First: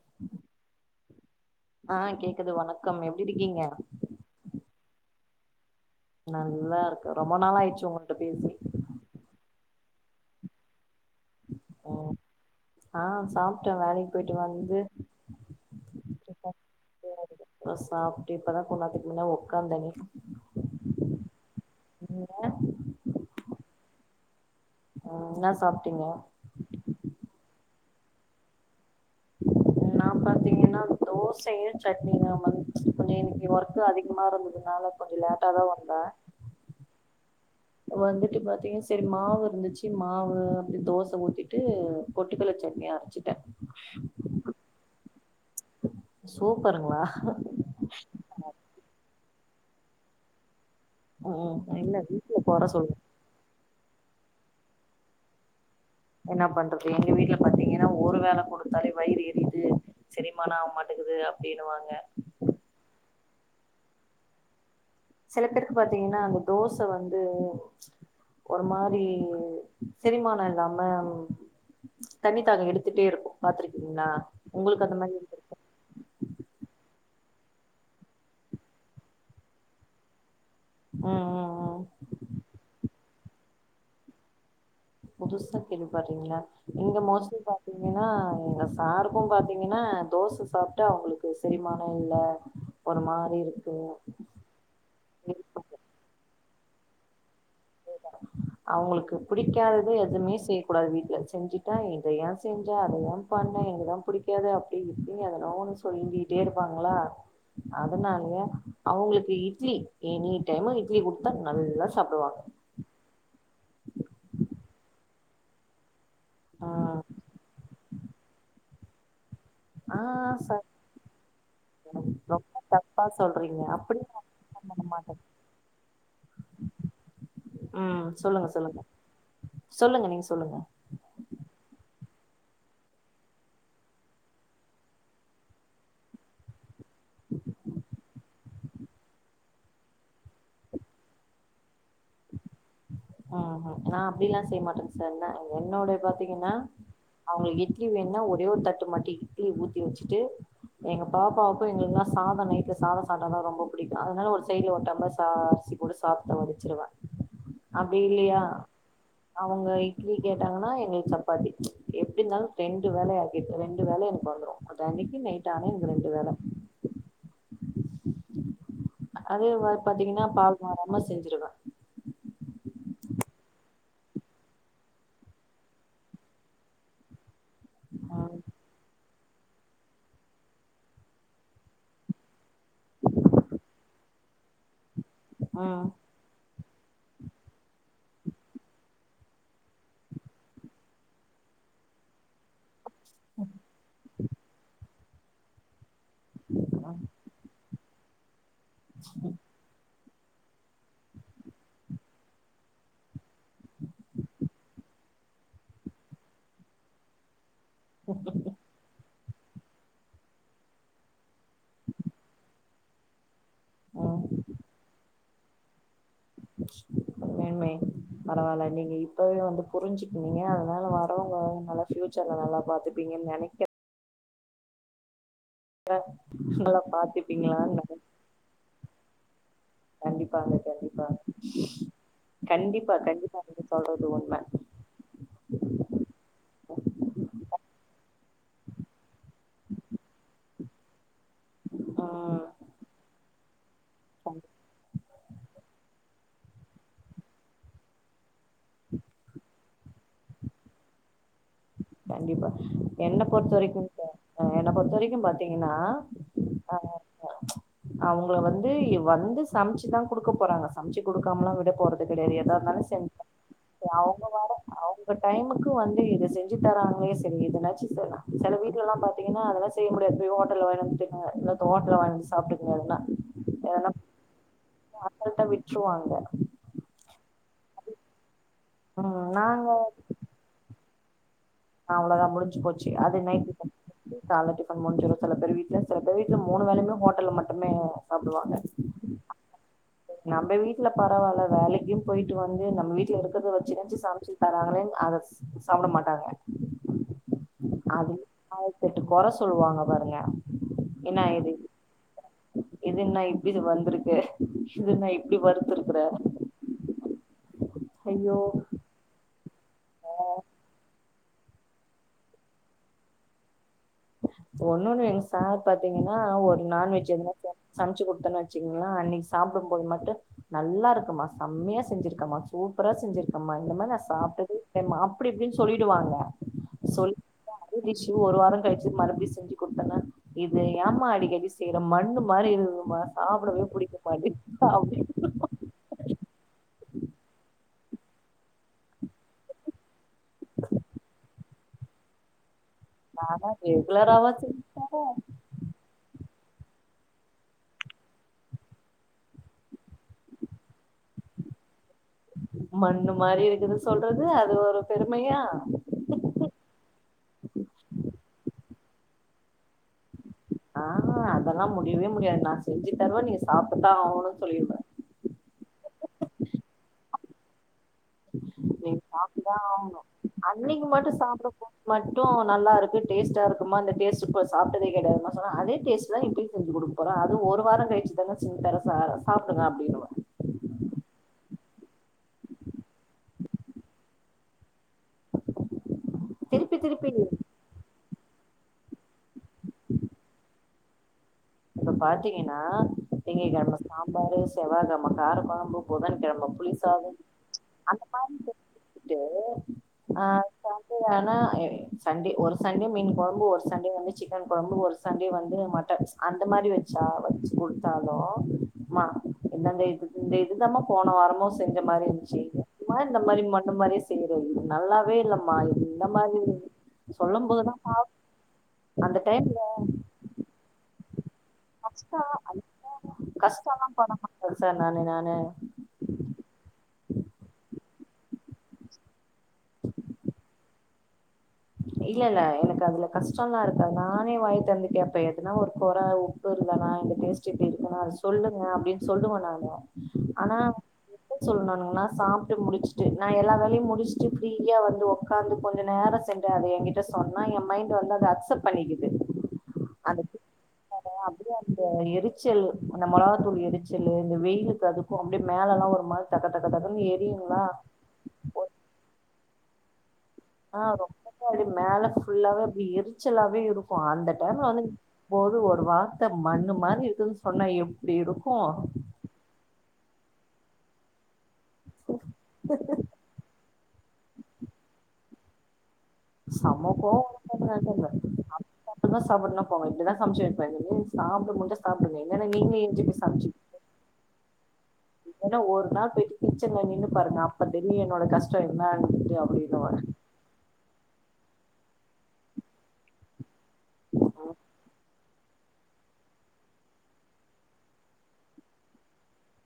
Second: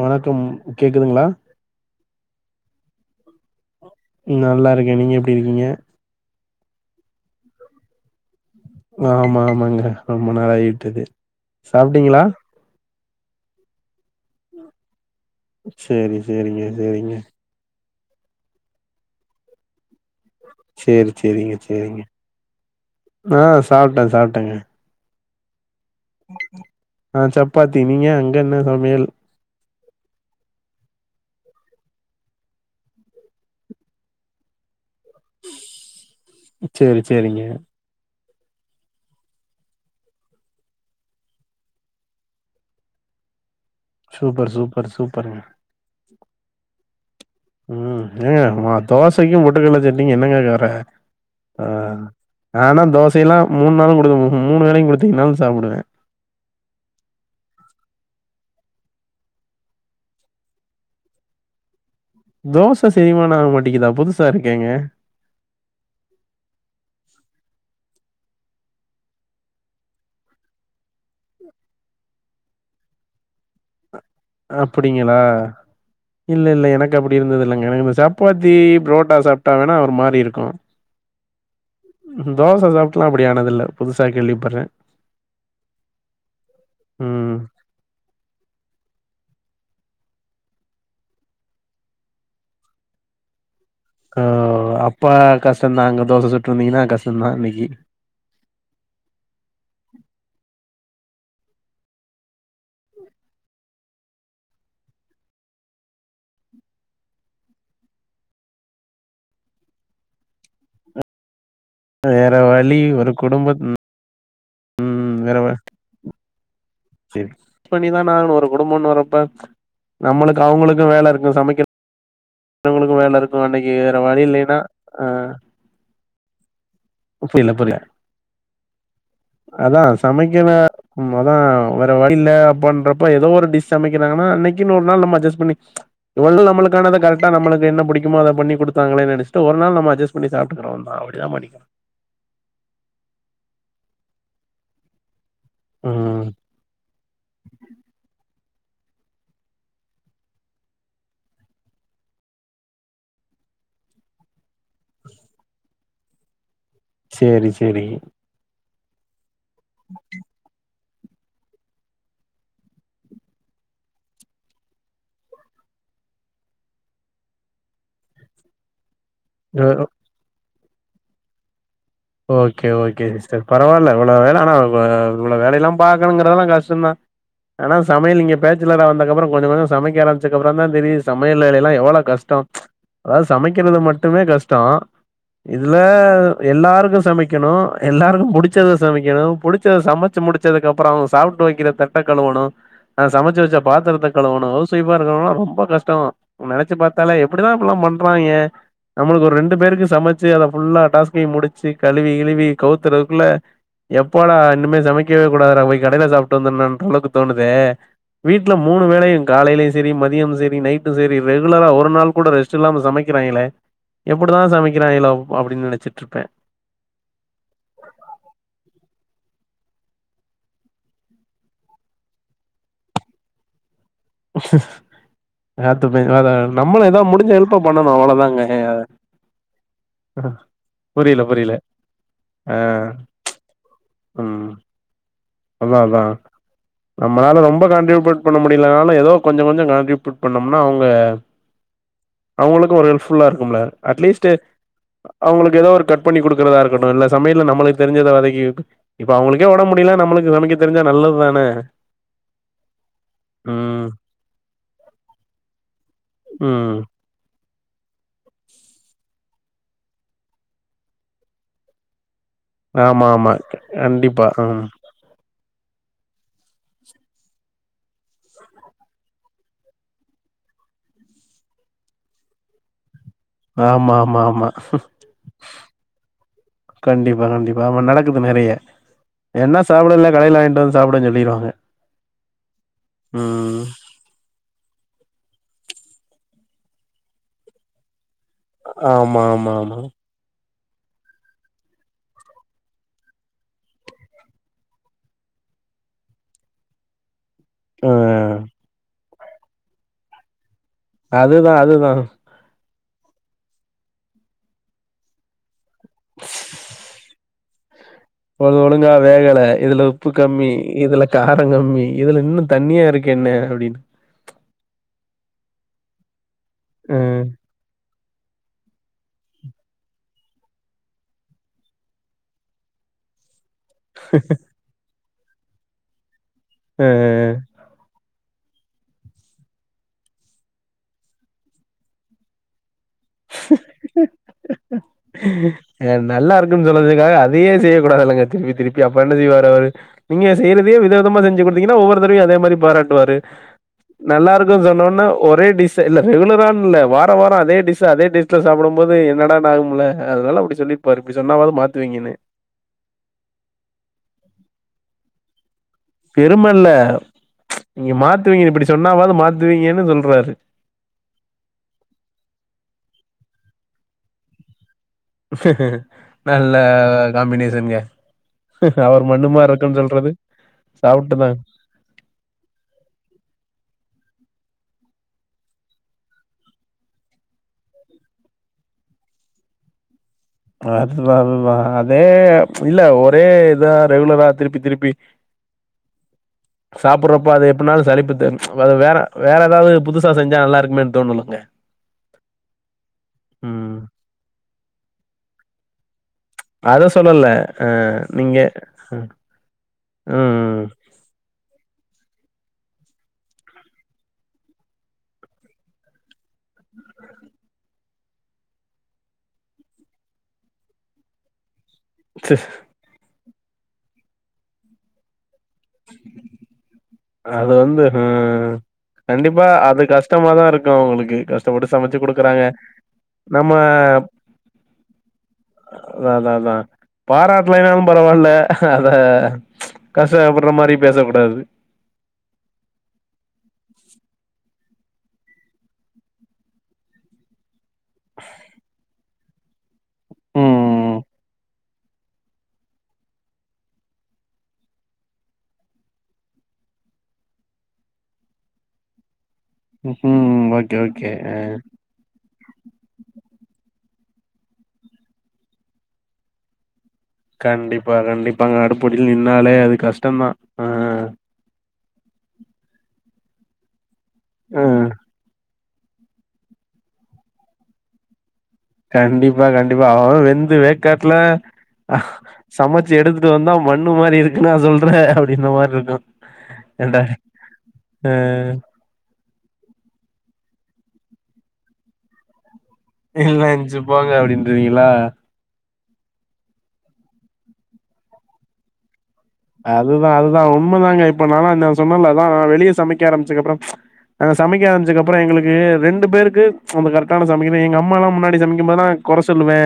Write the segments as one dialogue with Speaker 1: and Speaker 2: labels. Speaker 1: வணக்கம் கேக்குதுங்களா
Speaker 2: ஆ கேக்குது வணக்கம் எப்டி இருக்கீங்க
Speaker 1: நல்லா இருக்கேன் நீங்க எப்டி இருக்கீங்க
Speaker 2: நல்லா இருக்கு ரொம்ப நாள் ஆயிடுச்சு உங்கள்ட்ட பேசி
Speaker 1: ஆமா ஆமாங்க ரொம்ப நால்லாயிட்டுது
Speaker 2: ம்
Speaker 1: சாப்ட்டீங்களா
Speaker 2: ஆ சாப்ட்டேன் வேலைக்கு போயிட்டு வந்து
Speaker 1: சேரி சேரிங்க சேரிங்க
Speaker 2: [inaudible] இப்பதா சாப்ட்டு இப்பதான் கொன்நேரத்துக்கு மின்ன உக்காந்தனே
Speaker 1: சேரி சேரிங்க சேரிங்க
Speaker 2: நீங்க
Speaker 1: ஆ சாப்ட்டேன் சாப்ட்டேங்க
Speaker 2: ம் என்ன சாப்ட்டீங்க
Speaker 1: ஆ சப்பாத்தி நீங்க அங்க என்னா சமையல்
Speaker 2: நா நா பாத்தீங்கன்னா தோசையு சட்னியுதாமந் கொஞ்சோ இன்னைக்கி ஒர்க்கு அதிகமா இருந்ததுனால கொஞ்சோ லேட்டா தான் வந்தா
Speaker 1: சேரி சேரிங்க
Speaker 2: வந்துட்டு பாத்தீங்க சேரி மாவு இருந்துச்சு மாவு அப்புடி தோச ஊத்திட்டு பொட்டுகல்ல சட்னி அரைச்சுட்டேன்
Speaker 1: சூப்பர் சூப்பர் சூப்பர்ங்க
Speaker 2: சூப்பருங்களா
Speaker 1: உம் ஏங்க மா தோசைக்கும் பொட்டுக்கடல சட்னிக்கு என்னங்க கொற
Speaker 2: ம்
Speaker 1: ஆ
Speaker 2: இல்ல வீட்ல கொற
Speaker 1: நான்ல
Speaker 2: சொல்
Speaker 1: தோசை எல்லாம் மூணு நாளும் கொடுங்க மூணு வேளையும் குடுத்தீங்கன்னாலும் சாப்டுவேன்
Speaker 2: என்ன பண்றது எங்க வீட்டுல பாத்தீங்கன்னா ஒரு வேல கொடுத்தாலே வயிறு எரியுது செரிமான ஆவமாட்டுங்குது அப்டின்னுவாங்க
Speaker 1: தோச செரிமான ஆக மாட்டேங்குதா புதுசா இருக்கேங்க
Speaker 2: செல பேருக்கு பாத்தீங்கன்னா அந்த தோச வந்து ஒரு மாரி செரிமான இல்லாம தண்ணி தாகோ எடுத்துட்டே இருக்கு பாத்துருக்கீங்ளா
Speaker 1: அப்புடிங்களா இல்ல இல்ல எனக்கு அப்புடி இருந்தது இல்லங்க எனக்கு இந்த சப்பாத்தி புரோட்டா சாப்டா வேணா ஒரு மாறி இருக்கு
Speaker 2: ம் ம் ம்
Speaker 1: தோச சாப்டுலா அப்படி ஆனதில்ல புதுசா கேள்விபடுறே
Speaker 2: புதுசா கேள்வி படுறீங்ளா இங்க
Speaker 1: ம்.
Speaker 2: மோஸ்ட்லி பாத் இங்கனா எங்க சாருக்கு பாத்தீங்கன்னா தோச சாப்ட்டு அவுங்களுக்கு செரிமானோ இல்ல ஒரு மாரி இருக்கு
Speaker 1: ஆ அப்பா கஷ்டோ தாங்க தோச சுட்ருந்தீங்கன்னா கஷ்டோ தா இன்னைக்கி
Speaker 2: போய்டாரா அவுங்களுக்கு பிடிக்காதத எதுமே செய்ய கூடாது வீட்ல செஞ்சுட்டா இத ஏ செஞ்ச அத ஏ பண்ண எனக்கிதா புடிக்காதே அப்டி இப்டி எதனா ஒன்னு சொல்லிட்டே இருப்பாங்களா அதனாலயே அவுங்களுக்கு இட்லி எனி டைம்மு இட்லி குடுத்தா நல்லா
Speaker 1: வேற
Speaker 2: சாப்டுவாங்க
Speaker 1: வழி ஒரு குடும்பத் ம் வேற வ
Speaker 2: ஆ
Speaker 1: டிப்ஸ் பண்ணிதான ஆகனு ஒரு குடும்போன்னு வரப்ப
Speaker 2: ஆ
Speaker 1: நம்மளுக்கு
Speaker 2: சார்
Speaker 1: அவுங்களுக்கு வேல இருக்கு சமைக்க
Speaker 2: [unintelligible]
Speaker 1: மத்தவுங்களுக்கு வேல இருக்கு
Speaker 2: சொல்றீங்க
Speaker 1: இன்னைக்கு வேற
Speaker 2: அப்டி
Speaker 1: வழி இல்லலைனா அ புரியல.
Speaker 2: ஆ சொல்லுங்க சொல்லுங்க சொல்லுங்க நீங்க சொல்லுங்க
Speaker 1: அதா வேற வழியில்ல அப்பன்றப்போ ஏதோ ஒரு டிஷ் சமைக்கிறாங்கனா அன்னைக்கின் ஒரு நாள் நம்ம அஜஸ் பண்ணி இவ்ளோ நாள் நம்முளுக்கானது கரெக்டா நம்முளுக்கு என்ன புடிக்குமோ அத பண்ணி குடுத்தாங்களே நினைஸ்ட்டு ஒரு நாள் நம்ம அட்ஜஸ் உன் நீ சாப்பிட்டுக்குறோம்ரா அப்புடிதா மடிக்கா
Speaker 2: ஆ நா அப்டில்லா செய்ய மாட்ட சார் என்ன என்னோடது
Speaker 1: ம்
Speaker 2: பாத்தீங்கன்னா அவுங்களுக்கு இட்லி வேணுனா ஒரு ஒரே ஒரு தட்டு மட்டு இட்லி ஊத்தி வச்சுட்டு எங்க பாப்பாவுக்கு எங்களுக்குளா சாதோ நைட்ல சாதோ சாப்டாதா ரொம்ப புடிக்கு அதனால ஒரு சைடுல ஒரு டம்ளர் சா அரிசி போடு சாதத்த வடிச்சிருவ
Speaker 1: சேரி சே
Speaker 2: அப்டி இல்லையா அவங்க இட்லி கேட்டாங்கனா எங்களுக்கு சப்பாத்தி எப்டி இருந்தாலு ரெண்டு வேல ஆகிடு ரெண்டு வேல எனக்கு வந்துரு ஒரு அன்னைக்கு நைட் ஆனா எனக்கு ரெண்டு வேல அதே
Speaker 1: அ
Speaker 2: மாரி பாத்தீங்கனா பால் மாறாம செஞ்சிருவ
Speaker 1: ஓகே ஓகே சிஸ்டர் பரவால்ல இவ்ளோ வேல ஆனா இவ்ளோ வேலை எல்லா பாக்கணுகறதெல்லா கஷ்டோதா
Speaker 2: [inaudible]
Speaker 1: ஆனா சமையல் நீங்க
Speaker 2: ம்
Speaker 1: பேச்சுலரா வந்தக்கப்பறோ கொஞ்சோ கொஞ்சோ சமைக்க ஆரம் ச்சக்கப்பறோ தா தெரிது சமையல் வேல எல்லா எவளோ கஷ்டோ அதாது சமைக்கிறது மட்டுமே கஷ்டோ இதுல
Speaker 2: ம்
Speaker 1: எல்லாருக் கு சமைக்கணு எல்லாருக்கு புடிச்சத சமைக்கணு புடிச்சத சமைச்சு முடிச்சதுக்கு அப்பறோ அவங்க சாப் ட்டு வைக்கிற தட்ட கழுவனு சமைச்சு வச்ச பாத்திரத்த கழுவணு ஹவுஸ் வைஃப்பா இருக்கிறதெல்லா ரொம்ப கஷ்டோ நெனைச்சு
Speaker 2: ம்
Speaker 1: பாத்தாலே எப்டிதா அப்டிலா பண்றாங்க நம்மளுக்கு ஒரு ரெண்டு பேருக்கு சமச் சி அத ஃபுல்லா டாஸ்கயு முடிச்சு கழுவி கிழுவி கவுத்துறதுக்குள்ள எப்படா இனிமே சம சமைக்கவே குடாதுடா போய் கடையில சாப்ட்டு வந்துர்னுன் அந்த அளவுக்கு தோணுதே வீட்ல மூணு வேலயு காலையிலேயு செரி மதியமு செரி நைட்டு செரி ரெகுலரா ஒரு நாள் கூட ரெஸ்ட் இல்லாம சமைக்கிறாங்களே
Speaker 2: ம்
Speaker 1: எப்படிதா சமைக்கிறாய்ங்களோ அப்புடின்னு நெனச்சிட்ருப்ப
Speaker 2: மேன்மே பரவால நீங்க இப்பவே வந்து புரிஞ்சுப்பீங்க அதனால வரவங்க நல்லா ஃப்யூச்சர்ல நல்லா பாத்துப்பீங்கன்னு நனைக்க
Speaker 1: பாத்துப்பே அதா
Speaker 2: நல்லா
Speaker 1: நம்மளு எதோ முடிஞ்ச ஹெல்ப்ப
Speaker 2: பாத்துப்பீங்களான்னு
Speaker 1: பண்ணணு
Speaker 2: நென
Speaker 1: அவ்வளதாங்க
Speaker 2: கண்டிப்பாங்க கண்டிப்பாங்க
Speaker 1: புரியல ஆ
Speaker 2: கண்டிப்பா கண்டிப்பா நீங்க சொல்றது உண்ம
Speaker 1: ம் அதா அதா நம்மனால ரொம்ப காண்ட்ரிபியூட் பண்ண முடியலனாலு எதோ கொஞ்சோ கொஞ்சோ காண்ட்ரிபியூட் பண்ணோம்னா அவுங்க
Speaker 2: அ
Speaker 1: உங்களுக்கு ஒரு ஹெல்ப்ஃபுல்லா இருக்கும்ல அட்லீஸ்ட்டு அவங்களுக்கு எதோ ஒரு கட் பண்ணி குடுக்கறதா இருக்கட்டு இல்ல சமையல்ல நம்மளுக்கு தெரிஞ்சத வதக்கி இப்ப அவுங்களுக்கே ஒடம்பு முடில நம்மளுக்கு சமைக்க தெரிஞ்சா நல்லதுதான
Speaker 2: கண்டிப்பா என்ன பொறுத்த வரைக்கு க என்ன பொறுத்த வரைக்கு பாத்திங்ன்னா
Speaker 1: ம்
Speaker 2: அவங்கள வந்து வந்து சமைச்சுதா குடுக்க போறாங்க சமைச்சு குடுக்காமலா விட போறது கெடையாது எதா தாலு
Speaker 1: ஆமா
Speaker 2: சென்ட்
Speaker 1: ஆமா
Speaker 2: அவுங்க
Speaker 1: கண்டிப்பா
Speaker 2: வேற
Speaker 1: ம்
Speaker 2: அவுங்க டைமுக்கு வந்து இத செஞ் ஞ்சு தராங்களே செரி இதனாச்சு செய்லா சில வீட்டுலலா பாத்திங்கன்னா அதெல்லா செய்ய முடியாது போய் ஹோட்டல்ல வாயினு வந்து திண்ணுங்க ஹோட்டல்ல வாங்கி சாப்பிட்டு [unintelligible] எதனா
Speaker 1: ஆமா ஆமா ஆமா
Speaker 2: [unintelligible] சாப்பல்னா விட்டுருவாங்க
Speaker 1: கண்டிப்பா கண்டிப்பா ஆமா நடக்குது நெறைய
Speaker 2: ம்
Speaker 1: வேண்ணா
Speaker 2: நாங்க
Speaker 1: சாப்புடு இல்ல கடையில வாங்கிட்டு வந்து சாப்புடு சொல்லீருவாங்க
Speaker 2: அவ்ளோதா முடிஞ்சு போச்சு அது நைட்டு [inaudible] கால்ல டிபன் முடிஞ்சிரு சில பேர் வீட்டுல சில பேர் வீட்டுல மூணு வேலயுமே ஹோட்டல்ல மட்டுமே சாப்புடுவாங்க
Speaker 1: ஆமா ஆமா ஆமா
Speaker 2: நம்ம வீட்ல பரவால்ல வேலைக்கு போயிட்டு வந்து நம்ம வீட்டுல இருக்கறத வச்சுனாச்சு சமச்சு அம்மு அத ஸ் சாப்பட மாட்டாங்க
Speaker 1: ஆ
Speaker 2: அது ஆயிரத்தெட்டு கொற சொல்லுவாங்க பாருங்க என்ன
Speaker 1: அதுதா
Speaker 2: இது
Speaker 1: அதுதா
Speaker 2: இது என்ன இப்டி வந்துருக்கு இது என்ன இப்டி வருத்துருக்குற
Speaker 1: [inaudible] ஒழு ஒழுங்கா வேகல இதுல உப்பு கம்மி இதுல காரோ கம்மி இதுல இன்னு தண்ணியா இருக்குன்னு அப்டின்னு
Speaker 2: ஒன்னொண்ணு எங்க சார் பாத்திங்கன்னா ஒரு நாண்வெஜ்
Speaker 1: ம்
Speaker 2: எதுனா ச சமச்சு குடுத்தன்னா வெச்சிங்கனா அன்னிக்கு சாப்புடும் போது மட்டு நல்லா இருக்குமா செம்மையா செஞ்சிருக்கமா சூப்பரா செஞ்சிருக் அம்மா இந்த மாரி நா சாப்ட்டதே இல்ல மா அப்டி இப்டின்னு சொல்லிடுவாங்க
Speaker 1: ஆ
Speaker 2: சொல்
Speaker 1: ஆ
Speaker 2: [inaudible] ஒரு வாரோ கழி ச்சு மறுபடியு செஞ்சு குடுத்தன்னா இது ஏம்மா அடிக்கடி செய்யற மண்ணு மாரி இருக்குது மா சாப்படவே புடிக்க மாட்டி அப்டி
Speaker 1: அ நல்லா இருக்குன்னு சொன்னதுக்காக அதையே செய்ய கூடாதுல்லங்க திருப்பி திருப் அப்பறோ என்ன செய்வார் அவரு நீங்க செய்ரதே வித விதமா செஞ்சு குடுத்திங்கன்னா ஒவ்வொரு தடவயு அதே மாரி பாராட் வாரு
Speaker 2: நானா ரெகுலராவா
Speaker 1: நல்லா இருக்க சொன்னோன்ன ஒரே டிஸ் இல்ல ரெகுலரானு இல்ல வாரோ வாரோ அதே டிஸ் அதே டேஸ்ட்ல சாப்புடும் போது என்னடான்னு ஆகும்ல அதனால அப்படி சொல்லிருப்பாரு இப்படி சொன்னாவது மாத்துவீங்கன்னு
Speaker 2: மண்ணு மாரி இருக்குது சொல்றது அது ஒரு பெருமையா
Speaker 1: பெரும இல்ல நீங்க மாத்துவீங்கனு இப்படி சொன்னாவது மாத்துவீங்கன்னு சொல்றாரு
Speaker 2: அ அதல்லா முடியவே முடியாது நா செஞ்சு தருவ நீங்க சாப்ட்டுதா ஆவுணுன்னு சொல்லிருவ
Speaker 1: நல்ல காம்பினேஷன்ங்க
Speaker 2: நீ
Speaker 1: அவர் மண்ணு மாரி
Speaker 2: சாப்டுதான்
Speaker 1: இருக்குன்னு
Speaker 2: ஆகணு
Speaker 1: சொல்றது
Speaker 2: அன்னைக்கு மட்டும்
Speaker 1: சாப்ட்டுதா
Speaker 2: சாப்பிடப்ப மட்டும் நல்லா இருக்கு டேஸ்டா இருக்குமா அந்த டேஸ்டு இப்ப சாப்டதே கிடையாது நான் சொன்னேன் அதேடேஸ்ட் தான் இப்பயு செஞ்சு கொடு அப்புறம் அது ஒரு வார கழிச்சு தான செஞ்சுதர சாப்பிடுங்க அப்பிடின்னுவே
Speaker 1: அதுதா அதுதா அதே இல்ல ஒரே இதான் ரெகுலரா திருப்பி திருப்பி
Speaker 2: திருப்பி திருப்பி
Speaker 1: சாப்படுறப்ப அதே பண்ணாலும்சலிப்பு தான் வேற வேற ஏதாவது புதுசா செஞ்சா நல்லா இருக்குமேன்னு தோனனுங்க
Speaker 2: இப்ப பாத்தீங்கன்னா திங்க கிழம
Speaker 1: ம்
Speaker 2: சாம்பாரு செவ்வாகிழம காரகுழம்பு புதன்கிழம
Speaker 1: அத
Speaker 2: புளிசாதோ
Speaker 1: சொல்லல அ
Speaker 2: அந்த மாரி
Speaker 1: நீங்க
Speaker 2: செஞ்சு
Speaker 1: ம்
Speaker 2: குடுத்துட்டு
Speaker 1: ம்
Speaker 2: அ ஆனா சண்டே ஒரு சண்டே மீன் குழம்பு ஒரு சண்டே வந்து சிக்கன் குழம்பு ஒரு சண்டே வந்து மட்டன் அந்த மாரி வச்சா வச்சு கொடுத்தாலு அம்மா என்னந்த இது இந்த இதுதாமா போன வாரமு செஞ்ச மாரி இருந்துச்சு இந்த மாரி மன்ன மாரியே செய்யறது நல்லாவே இல்ல இல்லம்மா என்னமா இது சொல்லும்
Speaker 1: அது
Speaker 2: போதுதா
Speaker 1: வந்து அ
Speaker 2: அந்த
Speaker 1: கண்டிப்பா
Speaker 2: டைம்ல
Speaker 1: அது கஷ்டமாதா இருக்கு அவங்களுக்கு கஷ் கஷ்டப்பட்டு சமைச்சு
Speaker 2: கஷ்ட
Speaker 1: கொடுக்குறாங்க நம்ம
Speaker 2: கஷ்டல்லா பட மாட்டே சார் நானு நானு
Speaker 1: அதா அதான் அதான் பாராட்டலனாலு பரவாயில்ல அத கஷ்டப்படு்ற மாதிரி பேசக்கூடாது
Speaker 2: இல்ல இல்ல எனக்கு அதுல கஷ்டோல்லாம் இருக்காது நானே வாய் திறந்து கேப்பேன் எதுனா ஒரு குறை இருந்தானா அந்த டேஸ்ட் எப்படி இருக்குன்னா அது சொல்லுங்க அப்படின்னு சொல்லுவே நானு ஆனா
Speaker 1: ம்
Speaker 2: எப்ப சொல்லணுகனா சாப்பிட்டு முடிச்சுட்டு நான் எல்லா வேலையு முடிச்சுட்டு ஃப்ரீயா வந்து உக்காந்து கொஞ்ச நேரோ அதை என்கிட்ட சொன்னா என் மைண்ட் வந்து அத அக்செப்ட் பண்ணிக்குது அந்த
Speaker 1: ம் ஓகே ஓகே
Speaker 2: அப்டியே அந்த எரிச்சல் அந்த மிளகாத்தூள் எரிச்சல் இந்த வெயிலுக்கு அதுக்கு அப்படியே மேல எல்லா ஒரு மாதிரி தக தகன்னு
Speaker 1: கண்டிப்பா கண்டிப்பாங்க அடுப்படில நின்னாலே அது கஷ்டம்தா
Speaker 2: ஆ அப்டி மேல ஃபுல்லாவே அப்படி எரிச்சலாவே இருக்கும் அந்த
Speaker 1: ஆ
Speaker 2: டைம்ல வந்து நின்னு ஒருவ மண்ணு மாதிரி இருக்குதுன்னு சொன்னா எப்படி இருக்கு
Speaker 1: கண்டிப்பா கண்டிப்பா அவன்அவ வெந்து வேக்காட்டுலா அ சமைச்சு எடுத்துட்டு வந்தா மண்ணு மாதிரி இருக்கு நா சொல்ற அப்படினா மாதிரி இருக்கு
Speaker 2: செம்ம
Speaker 1: ஏன்டா
Speaker 2: கோவோ வரும்
Speaker 1: ஆ
Speaker 2: பாருங்க சாப்புட்றன சாப்டு இல்லனா போ இப்டிதான் சமைச்சு வப்பேன் சாப்பிட முடுஞ்சா சாப்பிடுங்க இல்லன்னா நீங்கள
Speaker 1: இல்லனா எஞ்சு போங்க அப்படின்றுவீங்களா
Speaker 2: இல்லன்னா ஒரு நாள் போயிட்டு கிட்சென்ல நின்னு பாருங்க அப்ப தெரியு என்னோட கஷ்டோ என்னான்ட்டு அப்
Speaker 1: அதுதான் அதுதான் உண்மைதாங்க இப்ப நாலா நான் சொன்னேலதான் நான் வெளியே சமைக்க ஆரம்பிச்சதுக்கு அப்புறம் நாங்க சமைக்க ஆரமிச்சதுக்கப்ரோ எங்களுக்கு ரெண்டு பேருக்கு கரெக்டான சமைக்கிறே எங்க அம்மாலா முன்னாடி சமைக்கும்போது லா குறை சொல்லுவே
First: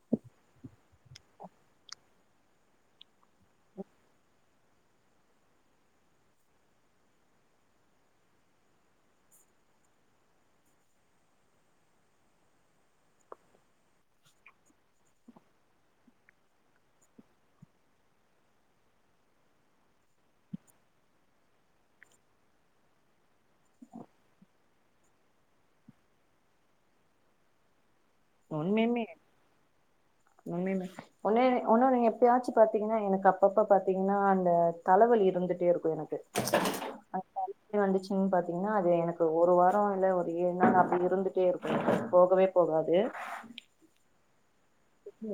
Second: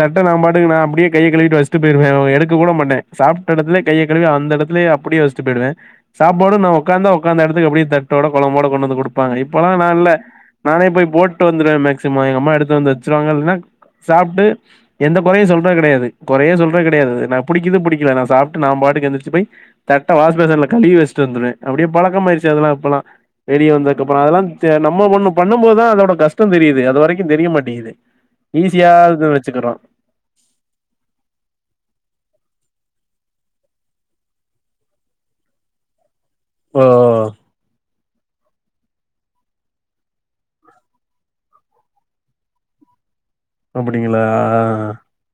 Speaker 1: தட்டை நா பாட்டுக்கு நா அப்படியே கையை கழுவிட்டு வச்ட்டு போயிருவே எடுக்க கூட மாட்டே சாப் இடத்துல கைய கழுவி அந்த இடத்துல அப்படியே வச்சுட்டு போயிடுவே சாப்பாடு நான் உக்காந்த உக்காந்த இடத்துக்கு அப்படியே தட்டோட குழம்போட கொண்டு வந்து கொடுப்பாங்க இப்பெல்லாம் நா இல்ல நானே போய் போட்டு வந்துருவே மேக்சிமம் எங்க அம்மா எடுத்து வந்து வச்சிருவாங்க இல்லனா சாப்ட்டு எந்த குறையு சொல்றது கிடையாது குறையே சொல்றது கிடையாது நான் புடிக்குது புடிக்கல நா சாப்ட்டு நான் பாட்டுக்கு எந்திரிச்சு போய் தட்ட வாஷ்பேசன்ல கழுவி வச்சுட்டு வந்துருவே அப்படியே பழக்கமாயாருச்சு அதெல்லா இப்பல்லா வெளிய வந்தக்கப்றோ அதெல்லாம் நம்ம ஒண்ணு பண்ணும்போதுதா அதோட கஷ்டந்தெரியுது அது வரைக்கு தெரிய மாட்டேங்குது ஈஸியாது வச்சுக்கிறோ
Speaker 2: உண்மை ம் ஒன்னு ஒன்னொன்னு நீங்க எப்பயாச்சும் பாத்தீங்ன்னா எனக்கு அப்பப்ப பாத்தீங்ன்னா இந்த தலவலி இருந்துட்டே இருக்கூ எனக்கு
Speaker 1: ஓ
Speaker 2: அந்த தண்ணி வந்துச்சு ம் பார்த்தீங்ன்னா அது எனக்கு ஒரு வாரொ இல்ல ஒரு ஏழு நாள் அப்டி இருந்துட்டே இருக்கூ போகவே போகாது
Speaker 1: அப்படிங்களா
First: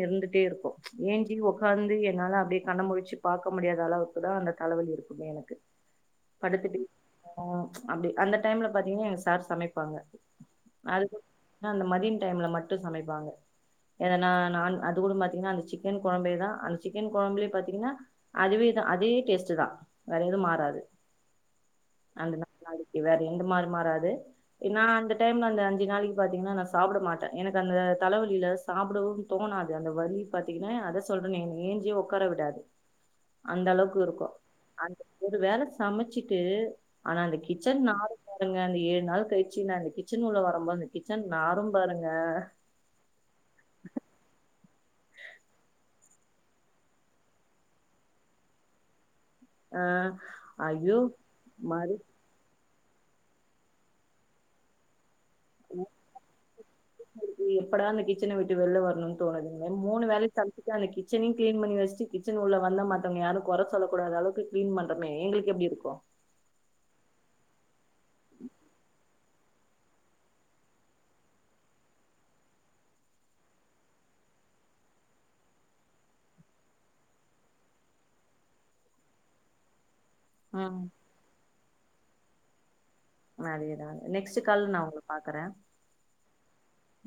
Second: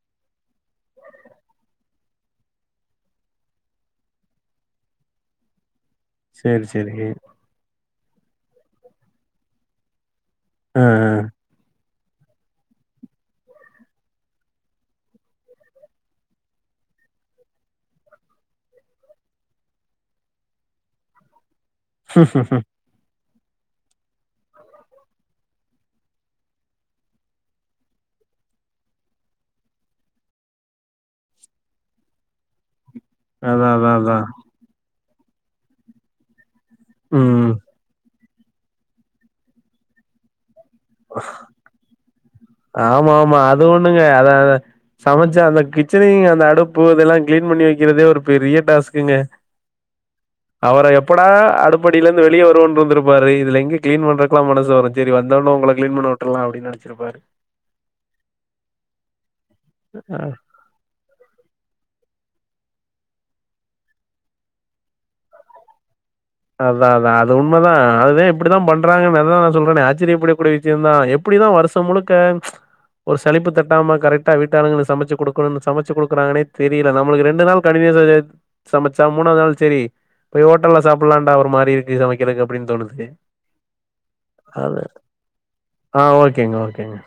Speaker 2: இருந்துட்டே இருக்கூ ஏஞ்சி ஒக்காந்து என்னால அப்டியே கண்ணமுழிச்சு பாக்க முடியாத அளவுக்கு தா அந்த தலவலி இருக் குமே எனக்கு
Speaker 1: சேரி
Speaker 2: படுத்துட்டே
Speaker 1: சேரி
Speaker 2: [inaudible] அப்டி அந்த டைம்ல பாத்தீங்ன்னா எங்க சார் சமைப்பாங்க
Speaker 1: ஆ
Speaker 2: அது
Speaker 1: ஆ
Speaker 2: கூ அ அந்த மதிய டைம்ல மட்டு சமைப்பாங்க எதனா நான் அது கூட பாத்தீங்கன்னா அந்த சிக்கன் கொழம்பேதா அந்த சிக்கன் கொழம்புலயே பாத்தீங்கன்னா அதுவேதான் அதே டேஸ்ட் தா வேற எதும் மாறாது அந்த நாலு நாளைக் இவர் எந்த மாரி மாறாது ஏன்னா அந்த டைம்ல அந்த அஞ்சு நாளைக்கு பாத்தீங்ன்னா நா சாப்ட மாட்ட எனக்கு அந்த தலவலில சாப்டவு தோணாது அந்த வலி பார்த்தீங்கன்னா அத சொல்றேன ஏஞ்சியே ஒக்காரவிடாது அந்த
Speaker 1: அதா அதா
Speaker 2: அளவுக்கு
Speaker 1: அதா
Speaker 2: இருக்கூ அந்த ஒரு வேல சமச்சிட்டு ஆனா அந்த
Speaker 1: ம்
Speaker 2: கிச்சன் நாரு பாருங்க அந்த ஏழு நாள் கழிச்சு நா அந்த கிச்சன் உள்ள வரும்போது அந்த கிச்சன் நாரும் பாருங்க
Speaker 1: ஆமா ஆமா அது ஒண்ணுங்க அத சமைச்சா அந்த கிச் ச்சனையு அந்த அடுப்பு இதெல்லா கிளீன் பண்ணி வைக்கிறதே ஒரு பெரிய டாஸ்க்குங்க
Speaker 2: ஆ
Speaker 1: அவர
Speaker 2: ஐயோ
Speaker 1: எப்படா
Speaker 2: மறுபடி
Speaker 1: அடுப்படில இருந்து வெளிய வ வோன்ருந்திருப்பாரு இதுல எங்க கிளீன் பண்றக்லா மனசு வரு செரி வந்த ஒட்ன உங்கள கிளீன் பண்ண விட்டுர்லா அப்டின்னு நெனச்சிருப்பாரு
Speaker 2: எப்படா அந்த கிச்சன விட்டு வெள்ள வரணுன் தோணுதுங்க மூணு வேல சமைக் ட்டு அந்த கிச்சனையு கிளீன் பண்ணி வச்ட்டு கிச்சன் உள்ள வந்தா மத்தவங்க யாரும் கொற சொல்ல கூடாத அளவுக்கு கிளீன் பண் றமே எங்களுக்கு எப்டி இருக்கூ
Speaker 1: அதா அதா அது உண்மதா அதேன் எப்டிதா பண்றாங்குன்னு அதா நா சொல்றனே ஆச்சரியப்படி கூடிய விஷயந்தா எப்டிதா வருஷம் முழுக்க ஒரு சலிப்பு தட்டாம கரெக்டா வீட்டாளுங்களுக்கு சமைச்சு குடுக்கணுன்னு சமைச்சு குடுக்குறாங்கன்னே தெரியில நம்மளுக்கு ரெண்டு நாள் கண்டினியூஸ்ஸா சமச்சா மூணாது நாள் செரி போய் ஓட்டல்ல
Speaker 2: ம்
Speaker 1: சாப்புல்லாண்டா ஒரு மாரி இருக்கு சமைக்கிறக்கு அப்டின் தோணுது
Speaker 2: அதேதா அதே நெக்ஸ்ட் கால்ல நா
Speaker 1: அது
Speaker 2: ஒங்கள பாக்குறே
Speaker 1: ஆ ஓகேங்க ஓகேங்க